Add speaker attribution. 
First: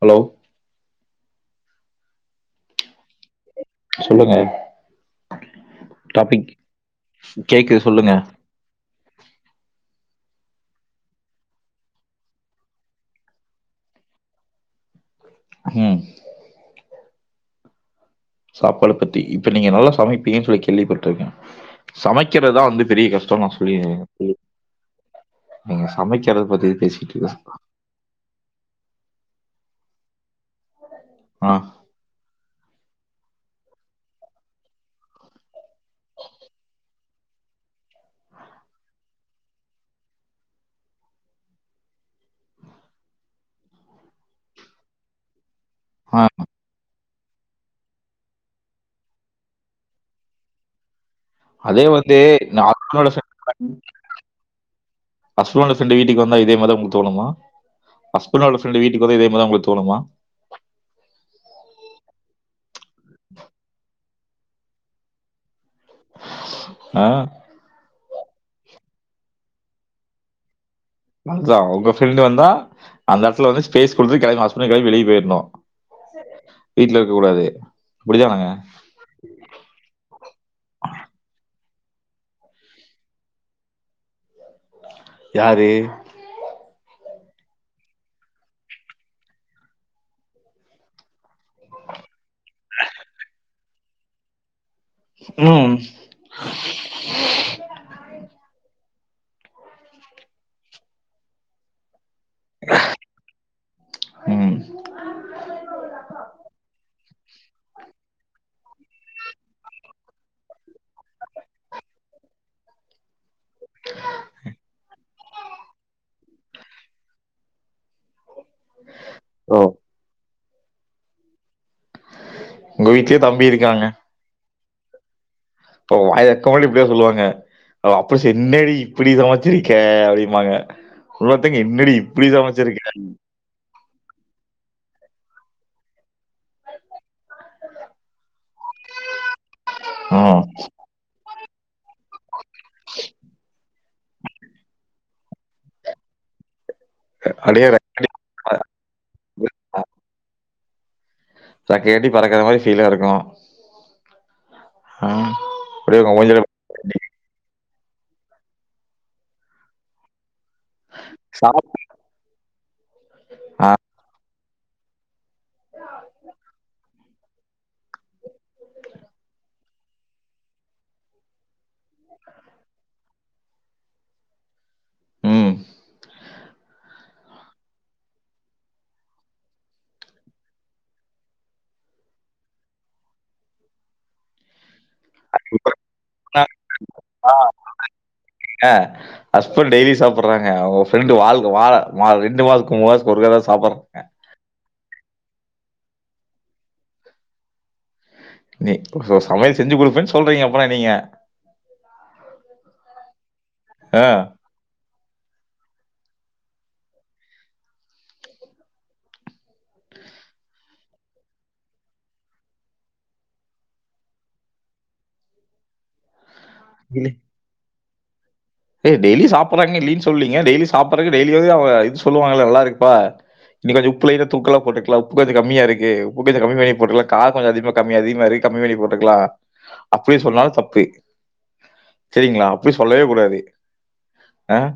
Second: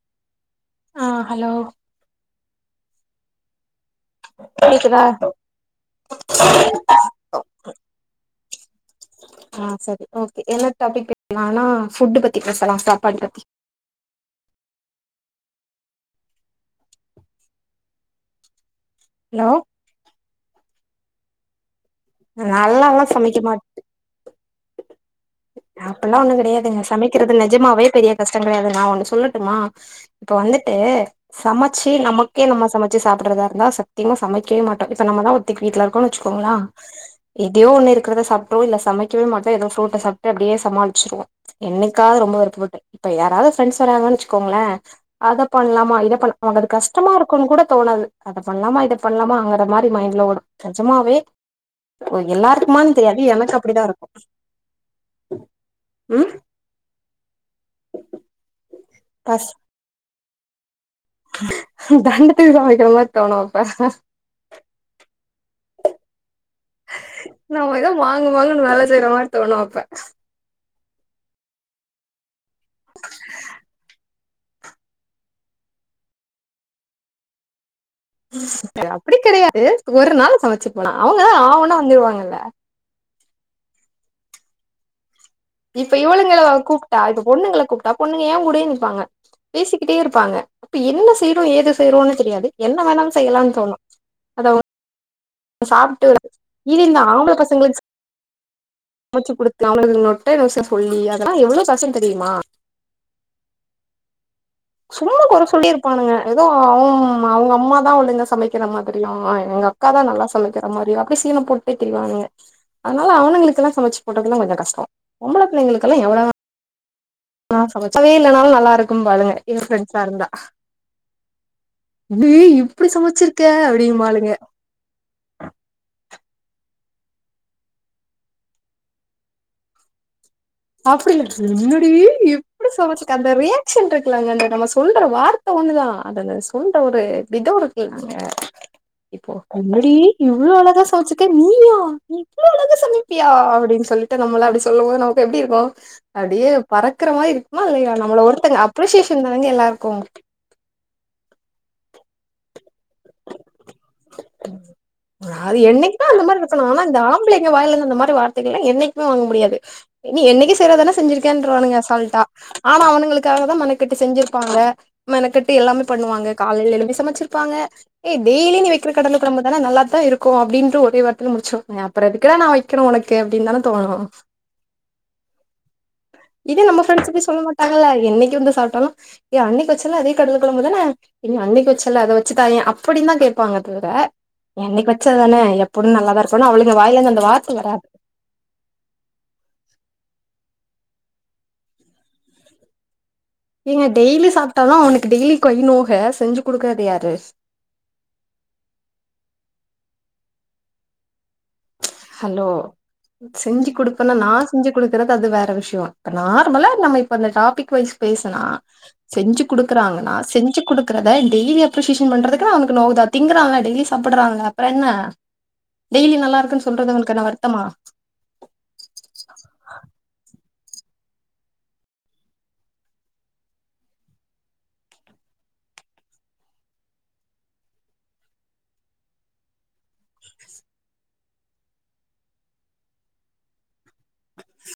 Speaker 1: Hello
Speaker 2: ஆ hello
Speaker 1: சொல்லுங்க
Speaker 2: கேக்குதா
Speaker 1: டாப்பிக் கேக்குது சொல்லுங்க
Speaker 2: ஆ சரி ஓகே என்ன டாப்பிக் [inaudible] ஆனா ஃபுட்டு பத்தி பேசலாம் சாப்பாடு பத்தி
Speaker 1: ம் சாப்பாட பத்தி
Speaker 2: ஹலோ
Speaker 1: இப்ப நீங்க நல்லா சமைப்பீங்கனு சொல்லிக் கேள்விப்பட்ருக்க சமைக்கெறதுதா வந்து
Speaker 2: நால்லாலா
Speaker 1: பெரிய
Speaker 2: சமைக்க
Speaker 1: கஷ்டொ நா
Speaker 2: மாட்
Speaker 1: சொல்லி நீங்க
Speaker 2: அப்பல்லா ஒண்ணுங்
Speaker 1: சமைக்கிறத பத்தி
Speaker 2: கடையாதுங்க
Speaker 1: பேசிட்டு
Speaker 2: சமைக்கிறது
Speaker 1: இருக்கேன்.
Speaker 2: நெஜமாவே பெரிய கஷ்டங் கடையாதுங்க நா ஒண்ணு சொல்லட்டுமா இப்ப வந்துட்டு
Speaker 1: ஆ
Speaker 2: சமச்சு நமக்கே நம்ம சமச்சு சாப்பட்றதா இருந்தா சத்தியமா சமைக்கவே மாட்டோ இப்ப நம்மதா ஒத்தி வீட்ல இருக்கோன் வச்சுக்கோங்களா எதையோ ஒண்ணு இருக்குறத சாப்ட்டோ இல்ல சமைக்கவோ மாட்டோ ஏதோ சோத்த சாப் ட்டு அப்டியே சமாளிச்சிருவோ என்னைக்காது ரொம்ப விருப்பப்பட் இப்ப யாராவ்து ஃப்ரண்ட்ஸு வராங்கன் வச்சுக்கோங்களே அதப் பண்லாமா இதப்
Speaker 1: ஆ
Speaker 2: பண் அவங்கது கஸ் டமா இருக்குனு கூட தோணாது அதப் பண்லாமா இதப் பண்லாமா அங்குற மாரி மைண்ட்ல ஓடு நெஜமாவே
Speaker 1: அதே வந்து
Speaker 2: ஓ
Speaker 1: நான்
Speaker 2: எல்லாருக்குமானு
Speaker 1: ஹஸ்பண்டோட
Speaker 2: தெரியாது எனக்கு அப்படிதா இருக்கு
Speaker 1: அஸ்பென்டோட ஃப்ரெண்டு வீட்டுக்கு
Speaker 2: ம்
Speaker 1: வந்தா இதேமாரிதா உங்ளுக்கு தோணு மா ஹஸ்பன்டோட ஃப்ர ன்டு வீட்டுக்கு வந்தா இதே
Speaker 2: பசி
Speaker 1: மாரிதா உங்களுக்கு தோணுமா
Speaker 2: தண்டத்துக்கு சமைக்கிற மாரி தோணு அப்ப
Speaker 1: ஆ
Speaker 2: நாம எதோ மா ங்கு மாங்குனு வேல செய்ற மாரி தோணு அப்ப
Speaker 1: அதா உங்க ஃப்ரெண்டு் வந்தா அந்த எடத்துல வந்து ஸ்பேஸ் குடுத்து கெளம்பி ஹஸ்பெண்ட் கெளம்பி வெளிய போயிரணு வீட்ல இருக்க கூடாது
Speaker 2: அப்டி கெடையாது ஒரு நாள் சமைச்சுக்கலா அவங்கதா ஆ ஊனா வந்துருவாங்கல்ல
Speaker 1: யாரு
Speaker 2: இப்ப இவளுங்கள கூப் டா இப்ப பொண்ணுங்கள கூப்ட்டா பொண்ணுங்க ஏ கூடயே நிப்பாங்க பேசிக்கிட்டே இருப்பாங்க அப்ப என்ன செய்றோ ஏது செய்றோனே தெரியாது என்ன வேணாலு செய்யலான் தோணு அத
Speaker 1: ம்
Speaker 2: சாப்ட்டு வற இனி இந்த ஆம்பள பசங்களுக்கு ச மச்சு குடுத்து [unintelligible] நொட்ட நொச சொல்லி அதல்லா எவ்ளோ கச தெரியுமா
Speaker 1: ம்
Speaker 2: சும்மா கொற சொல்லே இருப்பானுங்க ஏதோ அவம் மா அவ்ங்க அம்மாதா ஒழுங்கா சமக்கிற மாதிரியு அவுங்க எங்க அக்காதா நல்லா சமக்கிற மாரியு அப்டே சீனப் போட்டே திரிவானுங்க அத்னால அவனுங்ளுக் குல்லா சமச்சு போட்றதெல்லா கொஞ்சொ கஷ்டொ பொம்பள பிள்ளைங்களுக்கெல்லா எவ்வள அ நல்லாவே இல்லன்னாலு நல்லா இருக்கும்பாளுங்க
Speaker 1: ஓ
Speaker 2: எங்க ஃப்ரெண்ட்ஸா இருந்தா ஏ இப்டி
Speaker 1: உங்க வீட்லயே
Speaker 2: சமச்சிருக்க
Speaker 1: தம்பி இருக்காங்க.
Speaker 2: அப்டிம்பாளுங்க
Speaker 1: [unintelligible] இப்டிதா சொல்லுவாங்க அப்டி செஞ்னே டி இப்டி சமச்சிருக்க அப்டின்
Speaker 2: அப்டி இல் என்னடி இப்டி
Speaker 1: சமைச்சிருக்க"
Speaker 2: சமச்சிருக்க அந்த ரியாக்ஷன் இருக்குல்லங்க அந்த நம்ம சொல்ற வார் த ஒண்ணுதா அதுங்க சொல்ற ஒரு விதொ இருக்குல்லங்க இப்போ என்னடி
Speaker 1: ம்.
Speaker 2: இவ்ளோ அழகா சமச்சிருக்க நீயா இவ்ளோ அழகா சமப்பியா அப்டின் சொல்ட்டு நம்மள அப்டி சொல்லும் போது நம் எப்டி இருக்கு அப்டியே பறக்குற மாரி இருக்குமா
Speaker 1: அப்படியே
Speaker 2: இல்லயா
Speaker 1: ரெக்கையடி
Speaker 2: நம்மள ஒருத்தங்க அப்ரிசியேஷன் தாங்க எல்லாருக்கு
Speaker 1: றெக்க கட்டி பறக்குற மாரி ஃபீலா இருக்கு
Speaker 2: அது
Speaker 1: அப்படியே
Speaker 2: என்னைக்மே
Speaker 1: உங்க
Speaker 2: அந்த
Speaker 1: மூஞ்சில
Speaker 2: மாரி இருக்கணு ஆனா இந்த ஆம்பளைங்க வாய்லேந் இந்த மாரி வார்த்தைகல்லா என்னைக்குமே வாங்க முடியாது இனி என்னைக்கு செய்றதெல்லா
Speaker 1: சாப்
Speaker 2: செஞ்சிருக்கேன்ருவாளுக சொல்ட்டா ஆனா அவனுங்ளுக்காகதா
Speaker 1: ஆ.
Speaker 2: மெனக்கெட்டு செஞ்சிருப்பாங்க மெனக்கெட்டு எல்லாமே பண்ணுவாங்க காலையில எழும்பி சமச்சிருப்பாங்க ஏ டெய்லி நீ வெக் க்ற கடல கொழம்பு தான நல்லாத்தா இருக்கு அப்டின்ட்டு ஒரே வார்த்தைல முடிச்ரு அப்றொ எதுக்குடா நா வெக்கணு ஒனக்கு அப்டின்தான தோணு
Speaker 1: ம்.
Speaker 2: இதே நம்ம ஃப்ரெண்ட்ஸ் சொல்ல மாட்டாங்கள என்னைக்கு வந்து சாப்ட்டாலு ஏ அன்னக்கி வெச்சல அதே கடலக்கொழம்பு தான நீ அன்னக்கி வச்சல்ல அத வச்சுத் தாய அப்டிந்தா கேப்பாங்க [unintelligible] என்னைக்கு வச் ச்சது தான எப்டியு நல்லாதா இருக்கு அவளுக வாய்லேந்து அந்த வார்த்த வராது
Speaker 1: டுவாங்க உங்க ஃப்ரெண்டு வாழ்க வா ரெண்டு மாசக்கு மூ மாச
Speaker 2: ஏங்க டெய்லி சாப்ட்டாதா அவனுக் டெய்லி கை நோக செஞ்சு குடுக்கற்து யாரு
Speaker 1: நீ ச சமையல் செஞ்சு குடுப்பேன் சொல்றீங்க அப்பனா நீங்க
Speaker 2: ஹலோ செஞ்சு குடுப்பனா நா
Speaker 1: ஆ.
Speaker 2: செஞ்சு குடுக்குறது அது வே சுயர் இப்ப நார்மலா நம்ம இப்ப இந்த டாபிக் வைஸ் பேசுனா செஞ்சு குடுக்குறாங்கன்னா செஞ்சு குடுக்குறத டெய்லி அப்ரிசியேஷன் பண்றதுக்கு எல்லா அவனுக்கு நோவுதா திங்குறாங்க டெய்லி சாப்பிடுறாங்க அப்புற என்ன டெய்லி நல்லா இருக்குன்னு சொல்றது அவருக்கு என்ன வருத்தமா
Speaker 1: டெய்லி சாப்பிடுறாங்க இல்லன்னு சொல்லிங்க டெய்லி சாப்படுறதுக்கு டெய்லியு அவுங்க இது சொல்லுவாங்கலா நல்லா இருக்குப்பா இன்னைக்கு கொஞ்ச உப்பு லைட்டா தூக்கலா போட்டுருக்கலா உப்பு கொஞ்ச கம்மியா இருக்கு உப்பு கொஞ்ச கம்மி பண்ணி போட்டுருக்கலா காரம் கொஞ்ச அதிகமா கமி அதிகமா இருக்கு கம்மி பண்ணி போட்டுருக்கலா அப்டி சொன்னாலு தப்பு சரிங்களா அப்டி சொல்லவே கூடாது ஆஹ்